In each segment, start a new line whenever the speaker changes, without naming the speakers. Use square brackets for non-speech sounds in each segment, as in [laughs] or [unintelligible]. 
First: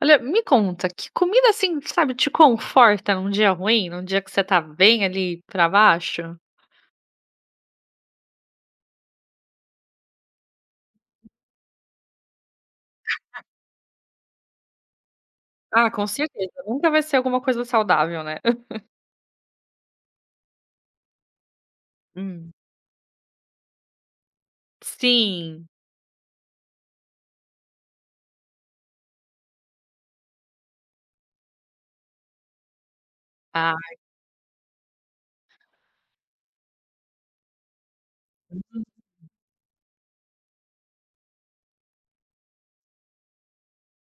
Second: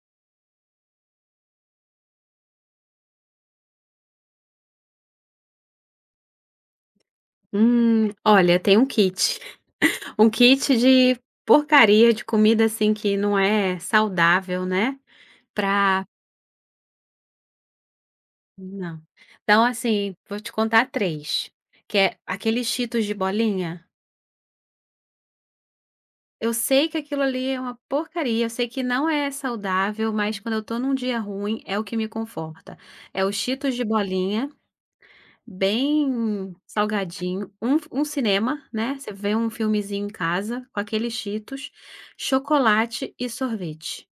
Olha, me conta, que comida assim, sabe, te conforta num dia ruim, num dia que você está bem ali pra baixo?
Hum, olha tem um kit. [chuckles] Um kit de porcaria, de comida assim que não é saudável, né.
Ah, com
Pra
certeza, nunca vai ser alguma coisa saudável, né? [laughs]
Não. Então assim, vou te contar 3, que é:
Hum.
aquele Cheetos de bolinha?
Sim.
Eu sei que aquilo ali é uma porcaria, eu sei que não é saudável, mas quando eu estou num dia ruim, é o que me conforta. É o Cheetos de
Ai.
bolinha, bem salgadinho, um, fu um cinema, né. Você
[unintelligible]
vê um filmezinho em casa com aqueles Cheetos, chocolate e sorvete.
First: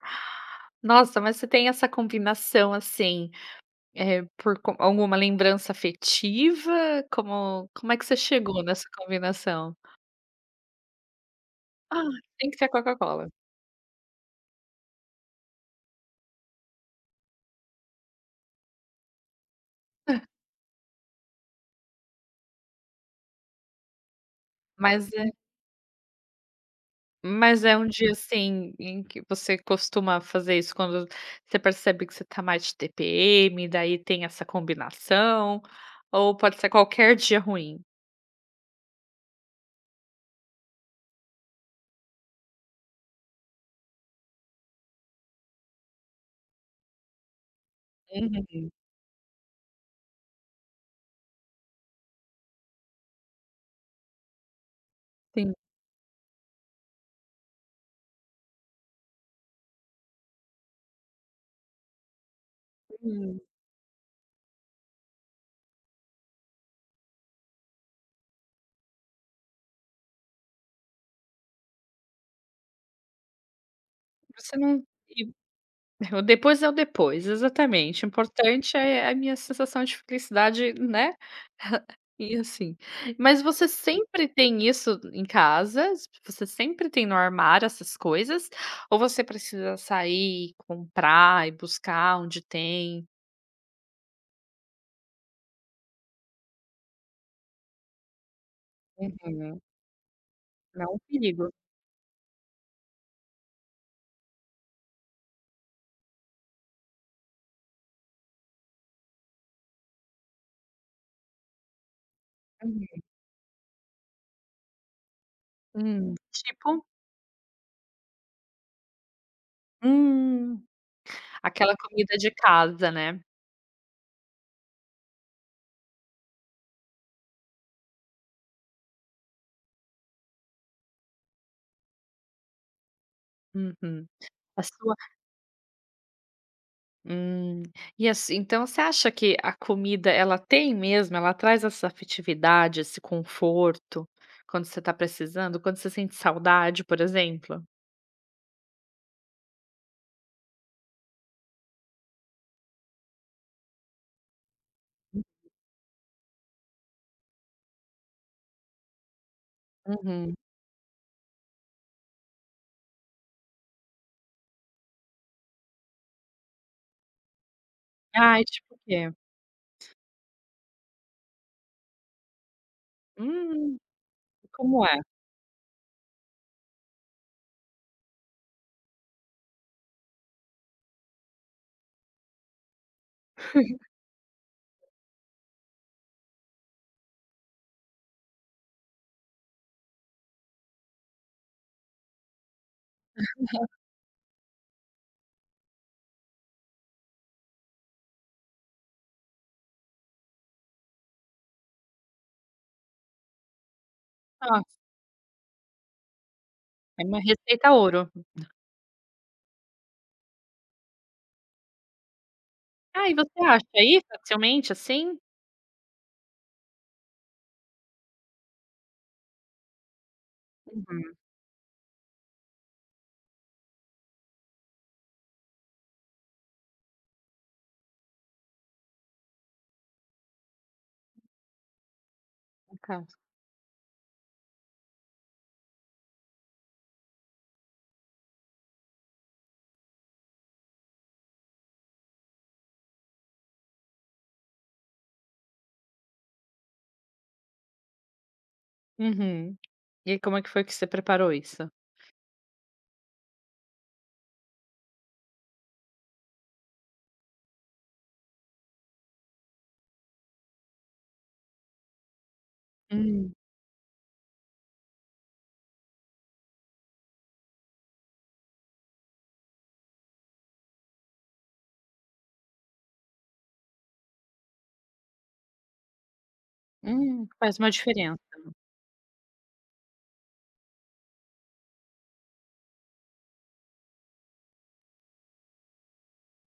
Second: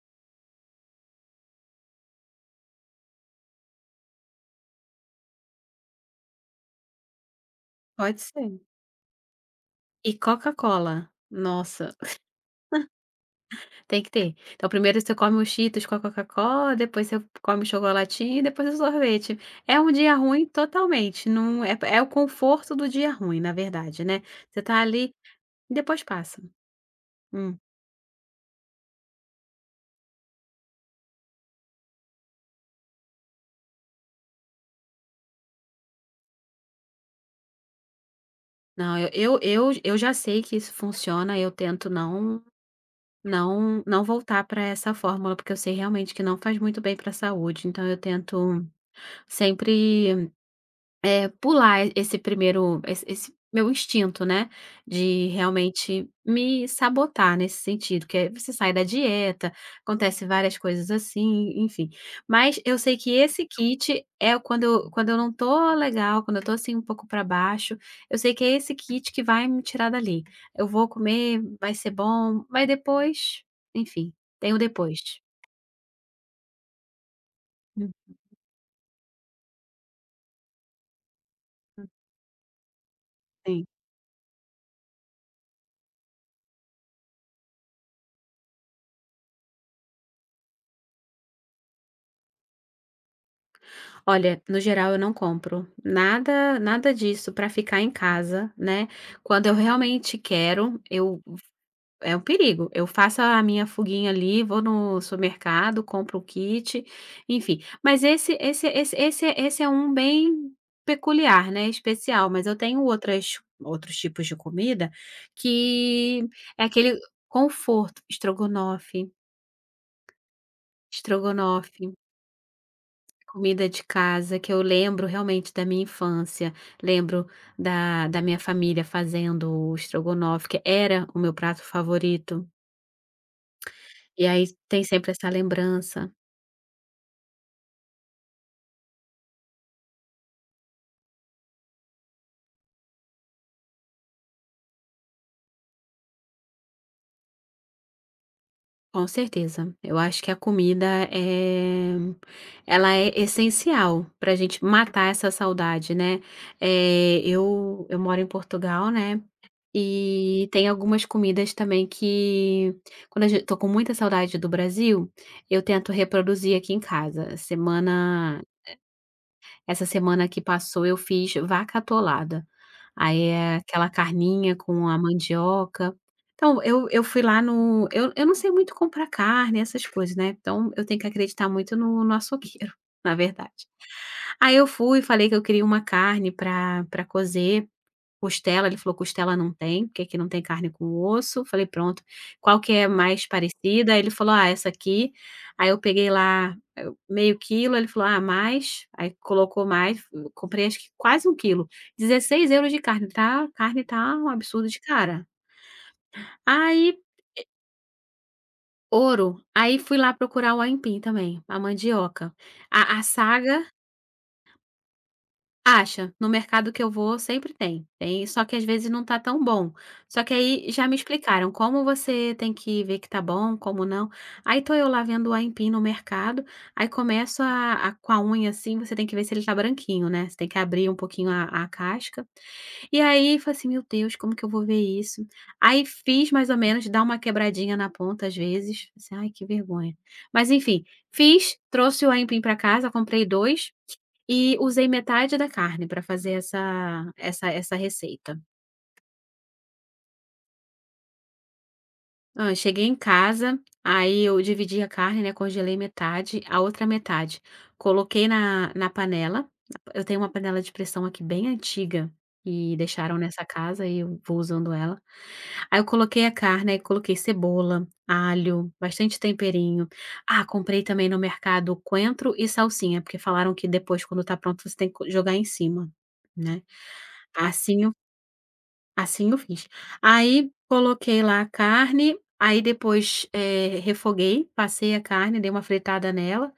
[breath] Nossa, mas você tem essa combinação assim, é por con alguma lembrança afetiva? Como, como é que você
Pode
chegou
ser.
nessa combinação?
E Coca-Cola. Nossa! [sneezes]
Ah, tem que ser a Coca-Cola.
[chuckles] Tem que ter. É o primeiro você come o Cheetos com a Coca-Cola, depois você come o chocolatinho e depois o sorvete. É um dia
[chuckles]
ruim totalmente, não é pé é o conforto do dia ruim, na verdade, né. Você está ali,
Mas é
e depois passa. Hum.
mas é um dia assim, em que você costuma fazer isso quando você percebe que você está mais de tpm, daí tem essa combinação, ou pode ser qualquer dia ruim?
Não, eu eu eu já sei que isso funciona, eu tento não não não voltar pra essa fórmula, porque eu sei realmente que não faz muito bem pra saúde. Então eu tento
Uhum.
sempre, eh, pular esse primeiro, esse esse meu instinto, né, de
Sim.
realmente me sabotar nesse sentido, que é você sai da dieta, acontecem várias coisas assim, e enfim. Mas eu sei que
Uhum.
esse kit é o quando quando eu não estou legal, quando eu estou assim um pouco pra baixo, eu sei que é esse kit que vai me tirar dali. Eu vou comer, vai ser bom, mas depois, enfim, tem
Você
o
não
depois.
e o depois é o depois
Uhum.
exatamente o importante é é a minha sensação de felicidade né. [chuckles] E assim, mas
Sim.
você sempre tem isso em casas? Você sempre tem no armário essas coisas? Ou você precisa sair e comprar e buscar onde tem?
Olha, no geral eu não compro nada nada disso para ficar em casa, né. Quando eu
Uhum.
realmente quero,
É um
eu
perigo.
é o perigo, eu faço a minha fuguinha ali, vou no supermercado, compro o kit, enfim. Mas esse esse esse esse esse é um bem peculiar, né, especial, mas eu tenho
Uhum.
outras outros tipos de comida,
Hum.
que é
Tipo?
aquele conforto, estrogonofe.
Hum. Aquela
Estrogonofe.
comida de casa, né?
Comida de casa que eu lembro realmente da minha infância. Lembro da da minha família fazendo o estrogonofe, que era o meu prato favorito.
Uhum,
E aí s
a
tem
sua
sempre essa lembrança
Hum, e assim então você acha que a comida, ela tem mesmo, ela traz essa afetividade, esse conforto, quando você está precisando, quando você sente saudade, por exemplo?
Com certeza. Eu acho que a comida, eh, ela é essencial, pra gente matar essa saudade, né, eh, eu eu moro em Portugal, né,
Uhum.
eh, tem algumas comidas também que, quando a ge tô com muita saudade do Brasil, eu tento reproduzir aqui em casa, semana
Ai, tipo o quê?
essa semana que passou eu fiz "vaca atolada". Aí é
Hum.
aquela
E
carninha
como
com a
é?
mandioca. Então eu eu fui lá no eu eu não sei muito comprar carne essas coisas, né, então eu tenho que acreditar muito no no açougueiro, [chuckles] na verdade.
[laughs]
Aí eu fui e falei que eu queria uma carne pra pra cozer, costela, ele falou: "Costela não tem, porque aqui não tem carne com osso.". Falei: "Pronto. Qual que é a mais
[laughs]
parecida?". Ele falou: "Ah essa aqui". Aí eu peguei lá, meio quilo ele falou: "Ah, mais", aí colocou mais, fu comprei acho que quase um quilo, 16 € de carne tá carne tá um
Hã.
absurdo de cara. Aí
É uma
pi eh
receita ouro.
ouro, aí fui lá procurar o aipim também, a mandioca. A a
Ah, e você
saga
acha aí, facilmente assim?
Acha. No mercado que eu vou, sempre tem. Tem, só que às vezes não tá tão bom. Só que aí já me
Uhum.
explicaram como você tem que ver que tá bom, como não. Aí tô eu lá vendo o aipim no mercado. Aí começo a a com a unha assim você tem que ver se ele está branquinho né, você tem que abrir pouquinho a a casca.
A
E
casca.
aí falei assim: "Meu Deus, como que eu vou ver isso?". Aí fiz mais ou menos, dá uma quebradinha na ponta às vezes. Pensei: "Ai, que vergonha!". Mas enfim. Fiz, trouxe o aipim pra casa, comprei 2 e usei metade da carne pra fazer essa essa essa receita.
Uhum. E aí como é que foi que você preparou isso?
Ah, eu cheguei em casa, aí eu dividi a carne, né. Congelei metade, a outra metade coloquei na na panela. Eu tenho uma panela de pressão aqui bem antiga e deixaram
Hum.
nessa casa e eu vou usando ela. Aí eu coloquei a carne, e aí coloquei cebola, alho, bastante temperinho. Ah, comprei também no mercado coentro e salsinha, porque falaram que depois, quando está pronto, você tem que co jogar em cima, né?
Hum, faz uma
Assim eu
diferença.
assim eu fiz. Aí, coloquei lá a carne, aí depois, eh, refoguei, passei a carne, dei uma fritada nela.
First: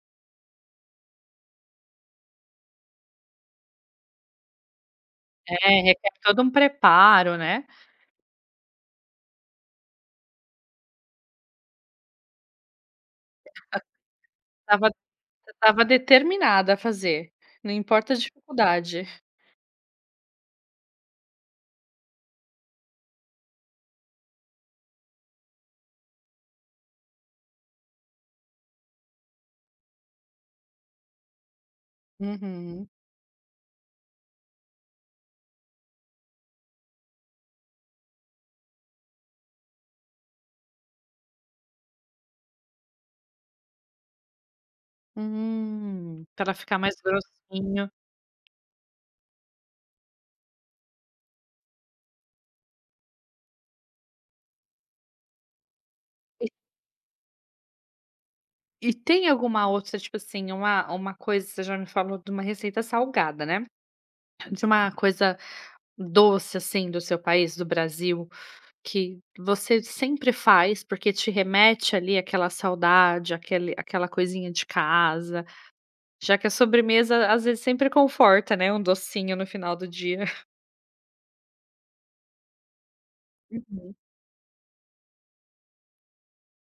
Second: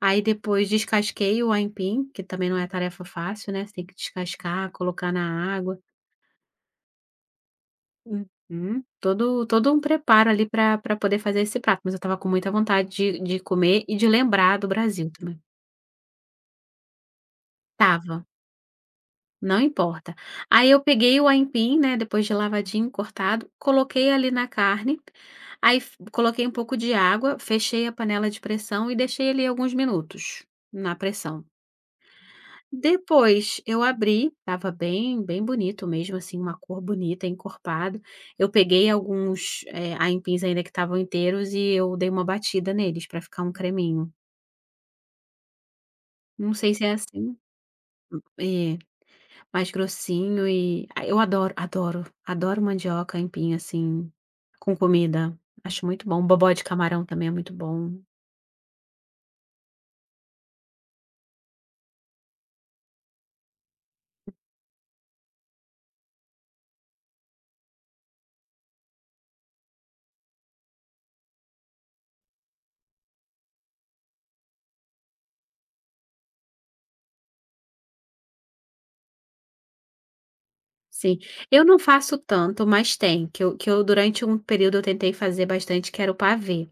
Aí depois descasquei o aipim, que também não é tarefa fácil, né, você tem que descascar, colocar na
É,
água.
requer todo um preparo, né?
Uhum. Todo todo um preparo ali pra pra poder fazer esse prato, mas eu estava com muita vontade de de
Você
comer e de lembrar do
estava
Brasil também.
você estava determinada a fazer, não importa a
Estava.
dificuldade.
Não importa. Aí eu peguei o aipim, né, depois de lavadinho cortado, coloquei ali na carne. Aí fu coloquei um pouco de água, fechei a panela de pressão e deixei ali alguns minutos, na pressão.
Uhum.
Depois eu abri. Estava bem bem bonito mesmo, assim, uma cor bonita, encorpado. Eu peguei alguns, eh, aipins ainda que estavam inteiros e eu dei uma batida neles pra ficar um creminho.
Hum. Para
Não sei
ficar
se é
mais
assim. Hum,
grossinho.
eh, mais grossinho e a eu adoro adoro adoro mandioca, aipim assim, com comida. Acho muito bom.
E
Bobó de camarão também é muito bom.
E tem alguma outra tipo assim, uma uma coisa que você já me falou de uma receita salgada, né? De uma coisa doce assim do seu país, do Brasil, que você sempre faz porque te remete ali aquela saudade aquele aquela coisinha de casa, já que a sobremesa às vezes sempre conforta, né, um docinho no final do dia.
Sim, eu não faço tanto, mas tem, que eu que eu
Uhum.
durante um período eu tentei fazer bastante, que era o pavê.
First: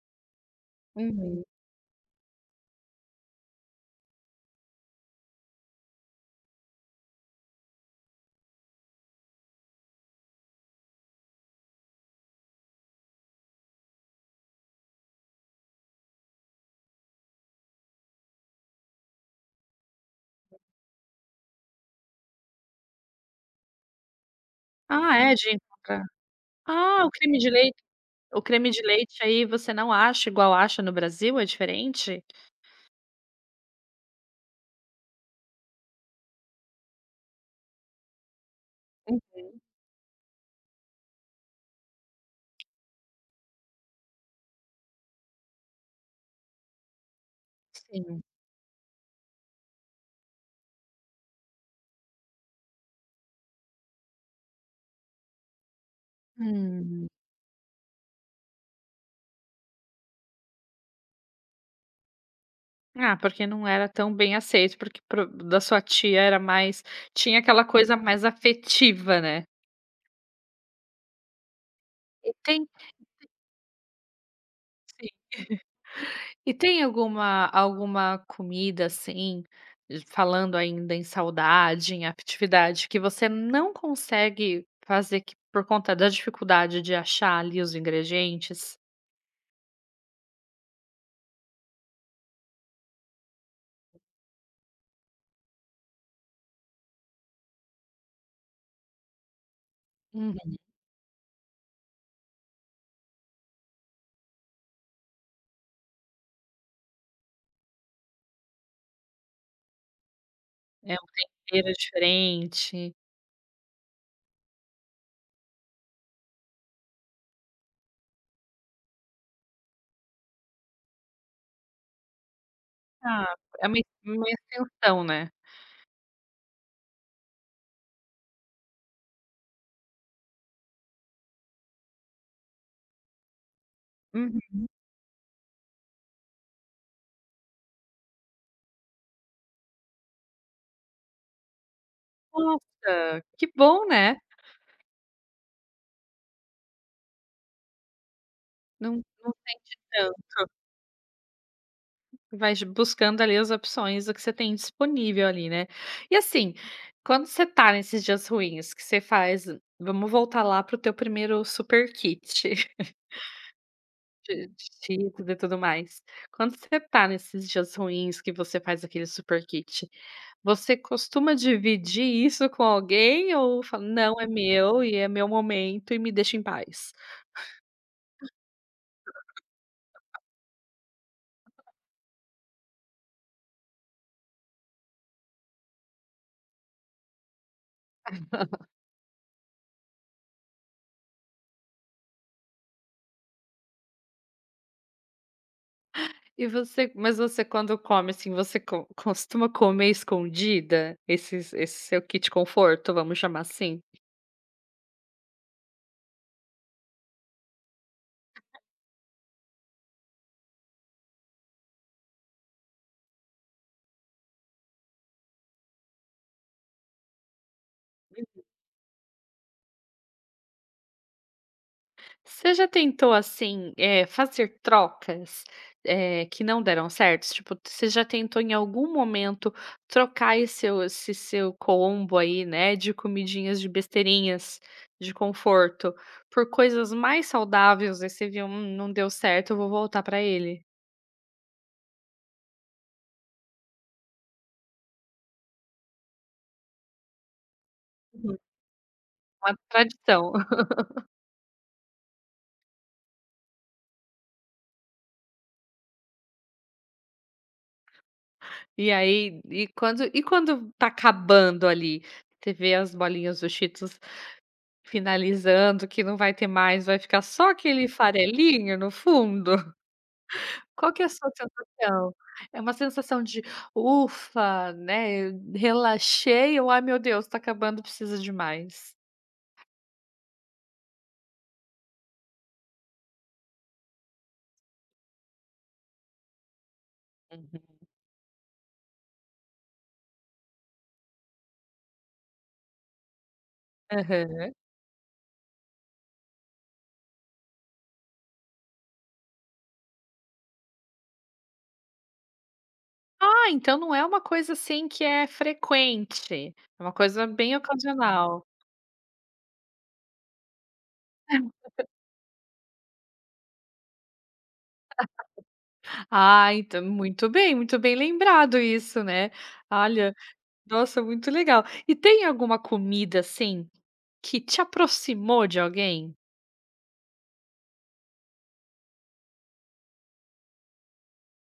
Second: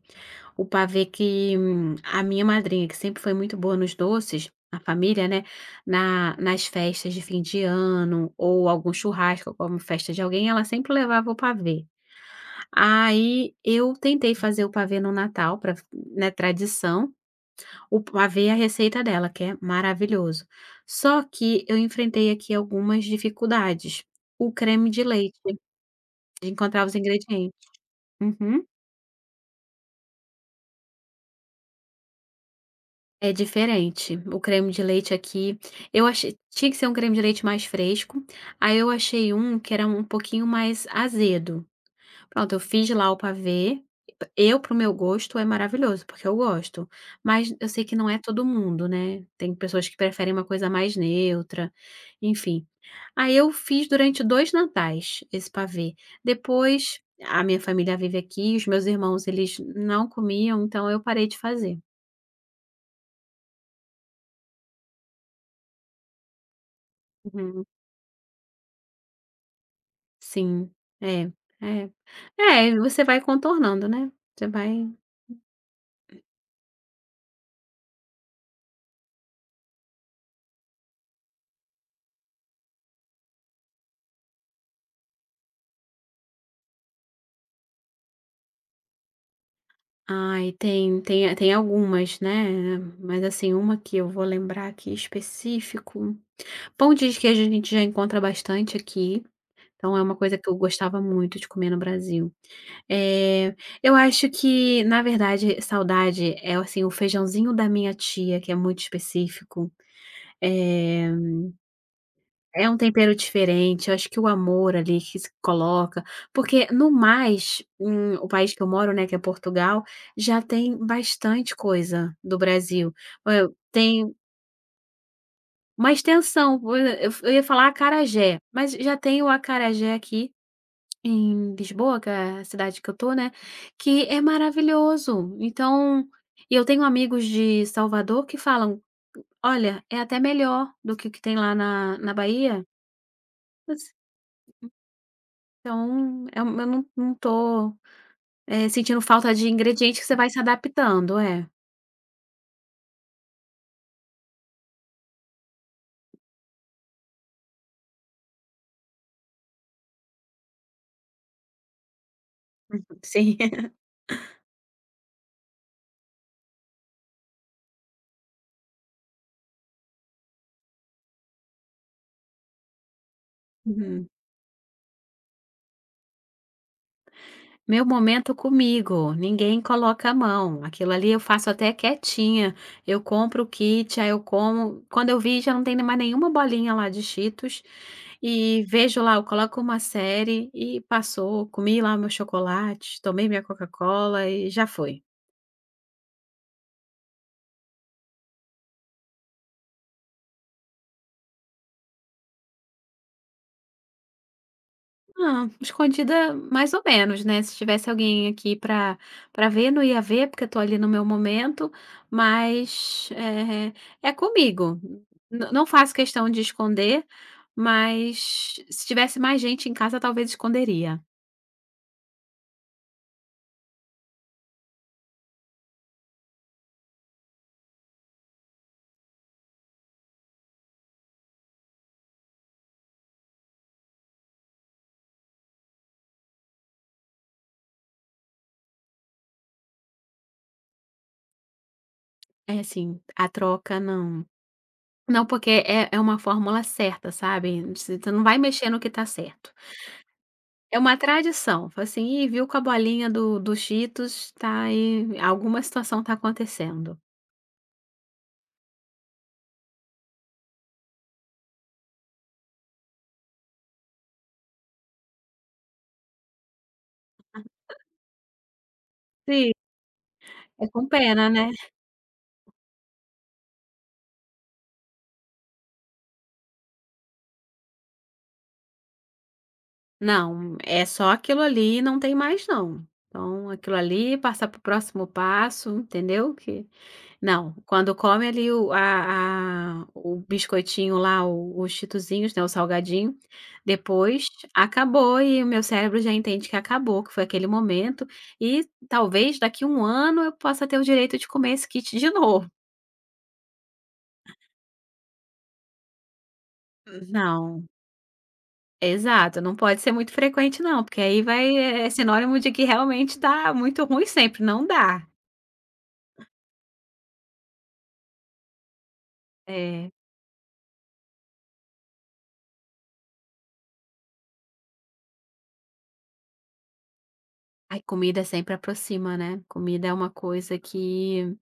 O pavê
Uhum.
que, hum, a minha madrinha que sempre foi muito boa nos doces na família, né, na nas festas de fim de ano ou algum churrasco ou como festa de alguém, ela sempre levava o pavê. Aí eu tentei fazer o pavê no Natal, pra né, tradição. O pavê é a receita dela, que é maravilhoso. Só que eu enfrentei aqui algumas dificuldades: o creme de
Ah é
leite,
de encontrar.
de encontrar os
Ah, o creme de
ingredientes.
leite, o
Uhum.
creme de leite aí você não acha igual acha no Brasil, é diferente?
É diferente, o creme de leite aqui. Eu achei tinha que ser um creme de leite mais fresco, aí eu achei um
Uhum.
que era um pouquinho mais azedo. Pronto, eu fiz lá o pavê. E eu, pro meu gosto, é maravilhoso, porque eu gosto, mas eu sei que não é
Sim.
todo mundo, né. Tem pessoas que preferem uma coisa mais neutra, enfim. Aí eu fiz durante dois Natais esse pavê. Depois
Hum.
a minha família vive aqui, os meus irmãos, eles não comiam, então eu parei de fazer.
Ah, porque não era tão bem aceito porque pro da sua tia era mais tinha
Uhum.
aquela coisa mais afetiva, né?
Sim, é. É,
E tem
é e você vai contornando, né? Você
Sim.
vai.
[chuckles] E tem alguma alguma comida, assim, falando ainda em saudade, em atividade, que você não consegue fazer que por conta da dificuldade de achar ali os ingredientes?
Ai, tem tem, é, tem algumas, né. Mas, assim, uma que eu vou lembrar aqui específico: pão de queijo a gente já encontra bastante aqui, então é uma coisa que eu
Uhum.
gostava muito de comer no Brasil. Eh, eu acho que, na verdade, saudade é o, assim, o feijãozinho da minha tia, que é muito específico,
É um
eh,
tempero
é um
diferente.
tempero diferente, acho que o amor ali que se coloca, porque no mais, hum, o país que eu moro, né, que é Portugal, já tem bastante coisa do Brasil.
Ah,
Olha
é uma é
tem
uma extensão, né?
Uma extensão, eu eu ia falar acarajé, mas já tem o acarajé aqui, em Lisboa, que é a cidade que eu estou, né, que é
Uhum.
maravilhoso. Então e eu tenho amigos de Salvador que falam, olha, é até melhor do que o que tem lá na na Bahia.
Nossa, que bom
[unintelligible]
né.
Então eu eu não não estou, eh,
Não
sentindo
não
falta de
sente
ingrediente que você vai se
tanto.
adaptando, é.
Vais buscando ali as opções do que você tem disponível ali, né. E assim, quando você está nesses dias ruins, o que você faz vamos voltar lá pro teu primeiro super kit.
Uhum,
[laughs]
sim. [laughs]
De de cheetos e tudo mais. Quando você está nesses dias ruins, que você faz aquele super kit, você costuma dividir isso com alguém ou fala:
Uhum.
“Não, é meu e é meu momento e me deixa em paz?”.
Meu momento comigo. Ninguém coloca a mão. Aquilo ali eu faço até quietinha. Eu compro o kit, aí eu como. Quando eu vi, já não tem mais nenhuma bolinha lá de Cheetos. E
[laughs]
vejo lá eu coloco uma série e passou. Comi lá meu chocolate, tomei minha Coca-Cola e já foi.
E você mas você quando come assim, você co costuma comer escondida? Esse esse seu kit conforto, vamos chamar assim.
Não, escondida mais ou menos, né. Se tivesse alguém aqui pra pra ver, não ia ver, porque eu estou ali no meu momento, mas, eh, é comigo. Não não faço questão de esconder.
Uhum.
Mas, se tivesse mais gente em casa, talvez esconderia.
Você já tentou assim, eh, fazer trocas? Eh, que não deram certo? Tipo, tis você já tentou em algum momento, trocar aí seu, esse seu combo aí, né, de comidinhas, de besteirinhas, de conforto, por coisas mais saudáveis, ai você viu: "Hum não deu certo. Então eu vou voltar pra ele?".
É assim, a troca, não. Não, porque é é uma fórmula certa, sabe. Você tê não vai
Hum.
mexer no que está certo.
Uma tradição.
É uma
[laughs]
tradição. Fo assim, Ih, viu com a bolinha do do Cheetos, tá aí vi alguma situação está acontecendo.
E aí e quando e quando está acabando ali? Você vê as bolinhas do Cheetos finalizando, que não vai ter mais, vai ficar só
[laughs]
aquele farelinho no
Si
fundo.
É
[laughs]
com
Qual que é a sua
pena, né?
sensação? É uma sensação de: "Ufa, né, el relaxei!". Ou: "Ai meu Deus, está acabando, precisa de mais?".
Não. É só aquilo ali, não tem mais não. Então, aquilo ali, passar para o próximo passo, entendeu? Que não.
Uhum.
Quando come ali o ah ah, o biscoitinho lá, o os cheetosinhos, né, o salgadinho, depois,
Aham.
acabou e o meu cérebro já entende que acabou, que foi aquele momento e talvez daqui a 1 ano, eu possa ter o direito de comer esse kit de novo.
Ah, então não é uma coisa assim que é frequente. É uma
Hum,
coisa bem
não.
ocasional.
Exato, não pode ser muito frequente não, porque aí vai
[laughs]
é sinônimo de que realmente está muito ruim sempre, não dá.
[laughs] Ah, então muito bem, muito bem lembrado isso, né?
É.
Olha! Nossa! Muito legal. E tem alguma comida, assim, que te aproximou de alguém?
Ai, comida sempre aproxima, né? Comida é uma coisa que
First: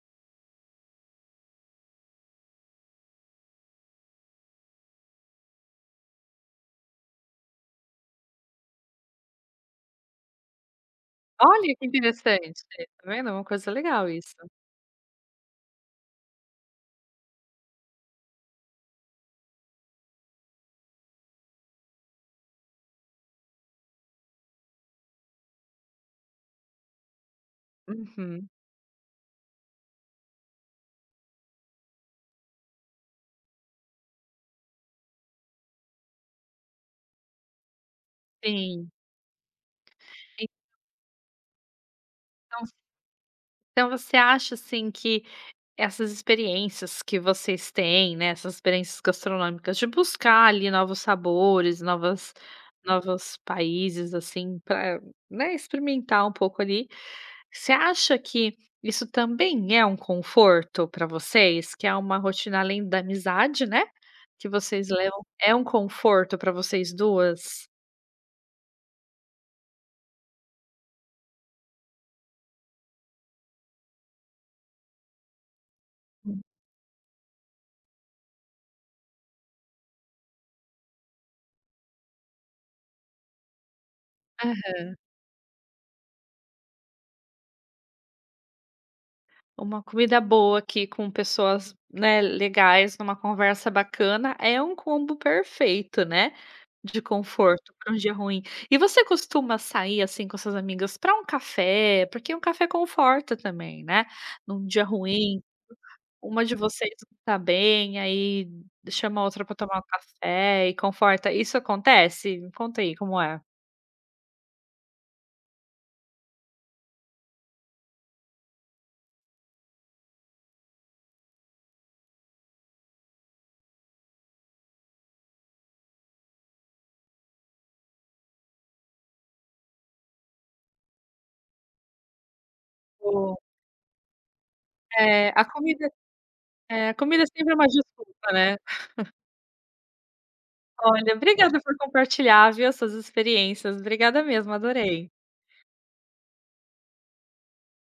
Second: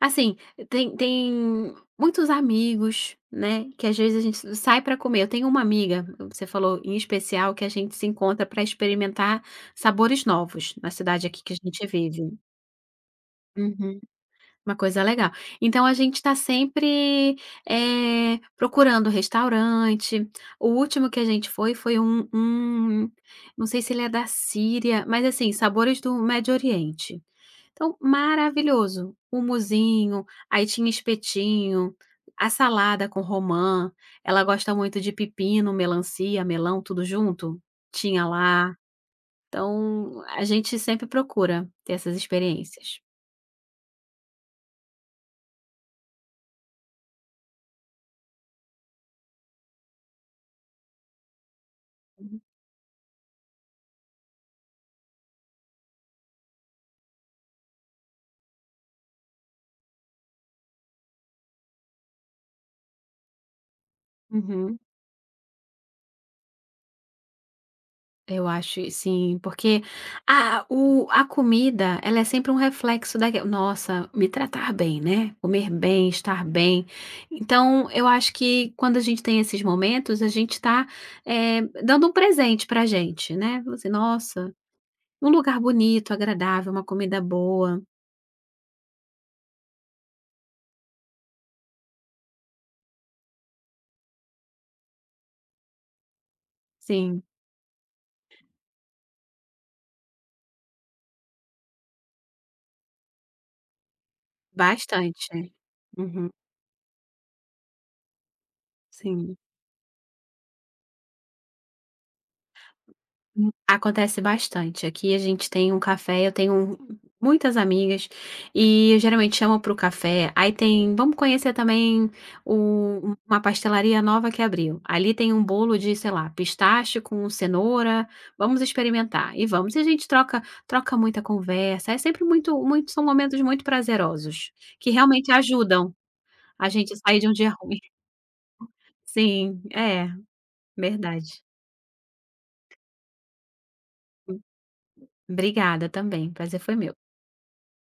assim, tem tem muitos amigos, né, que às vezes a gente s sai pra comer. Eu tenho uma amiga, você falou, em especial, que a gente se encontra pra experimentar sabores novos na cidade aqui que a
Olha
gente
que
vive.
interessante! Está vendo? É uma coisa
Uhum.
legal isso.
Uma coisa legal. Então a gente está sempre, eh, procurando restaurante, o último que a gente foi, foi um um não sei se ele é da Síria, mas assim, sabores do Médio Oriente. Então,
Uhum.
maravilhoso, humusinho, aí tinha espetinho, a salada com romã, ela gosta muito de pepino, melancia, melão tudo junto, tinha lá.
Sim.
Então a
E
gente sempre procura ter essas
Então
experiências.
Então você acha, assim, que essas experiências que vocês têm, né, essas experiências gastronômicas de buscar ali novos sabores, novas
Uhum.
novos países, assim, para, né, experimentar um pouco ali, você acha que isso também é um conforto pra vocês? Que é uma rotina além da amizade, né, que
Uhum.
vocês levam, é conforto pra vocês 2?
Eu acho i sim porque a u a comida, ela é sempre um reflexo da q nossa, me tratar bem, né? Comer bem,
Hum.
estar bem. Então, eu acho que, quando a gente tem esses momentos, a gente tá, eh, dando um presente pra gente, né? Você nossa,
Aham.
um lugar bonito, agradável, uma comida boa.
Uma comida boa aqui com pessoas, né, legais, numa conversa bacana é um combo perfeito, né? De
Sim.
conforto para dia ruim. E você costuma sair assim com as suas amigas para um café? Porque um café conforta também, né. Num dia
Bastante,
ruim,
né? Uhum.
uma de vocês não tá bem, aí chama a
Sim.
outra para tomar um café e conforta. Isso acontece? Me conta aí como é.
Hum. Acontece bastante. Aqui a gente tem um café, eu tenho u muitas amigas, e eu geralmente chamo para o café. Aí tem, vamos conhecer também o uma pastelaria nova que abriu. Ali tem bolo de sei lá, pistache com cenoura. Vamos experimentar e vamos. E a gente troca troca muita conversa, é sempre muito muitos são
O
momentos muito prazerosos, que
É,
realmente
a comida
ajudam a
é
gente
a
a sair
comida
de um dia
sempre é uma
ruim.
desculpa, né.
Sim, é.
Olha,
Verdade.
obrigada por compartilhar, viu? As suas experiências. Obrigada mesmo, adorei.
Obrigada também, o prazer foi meu.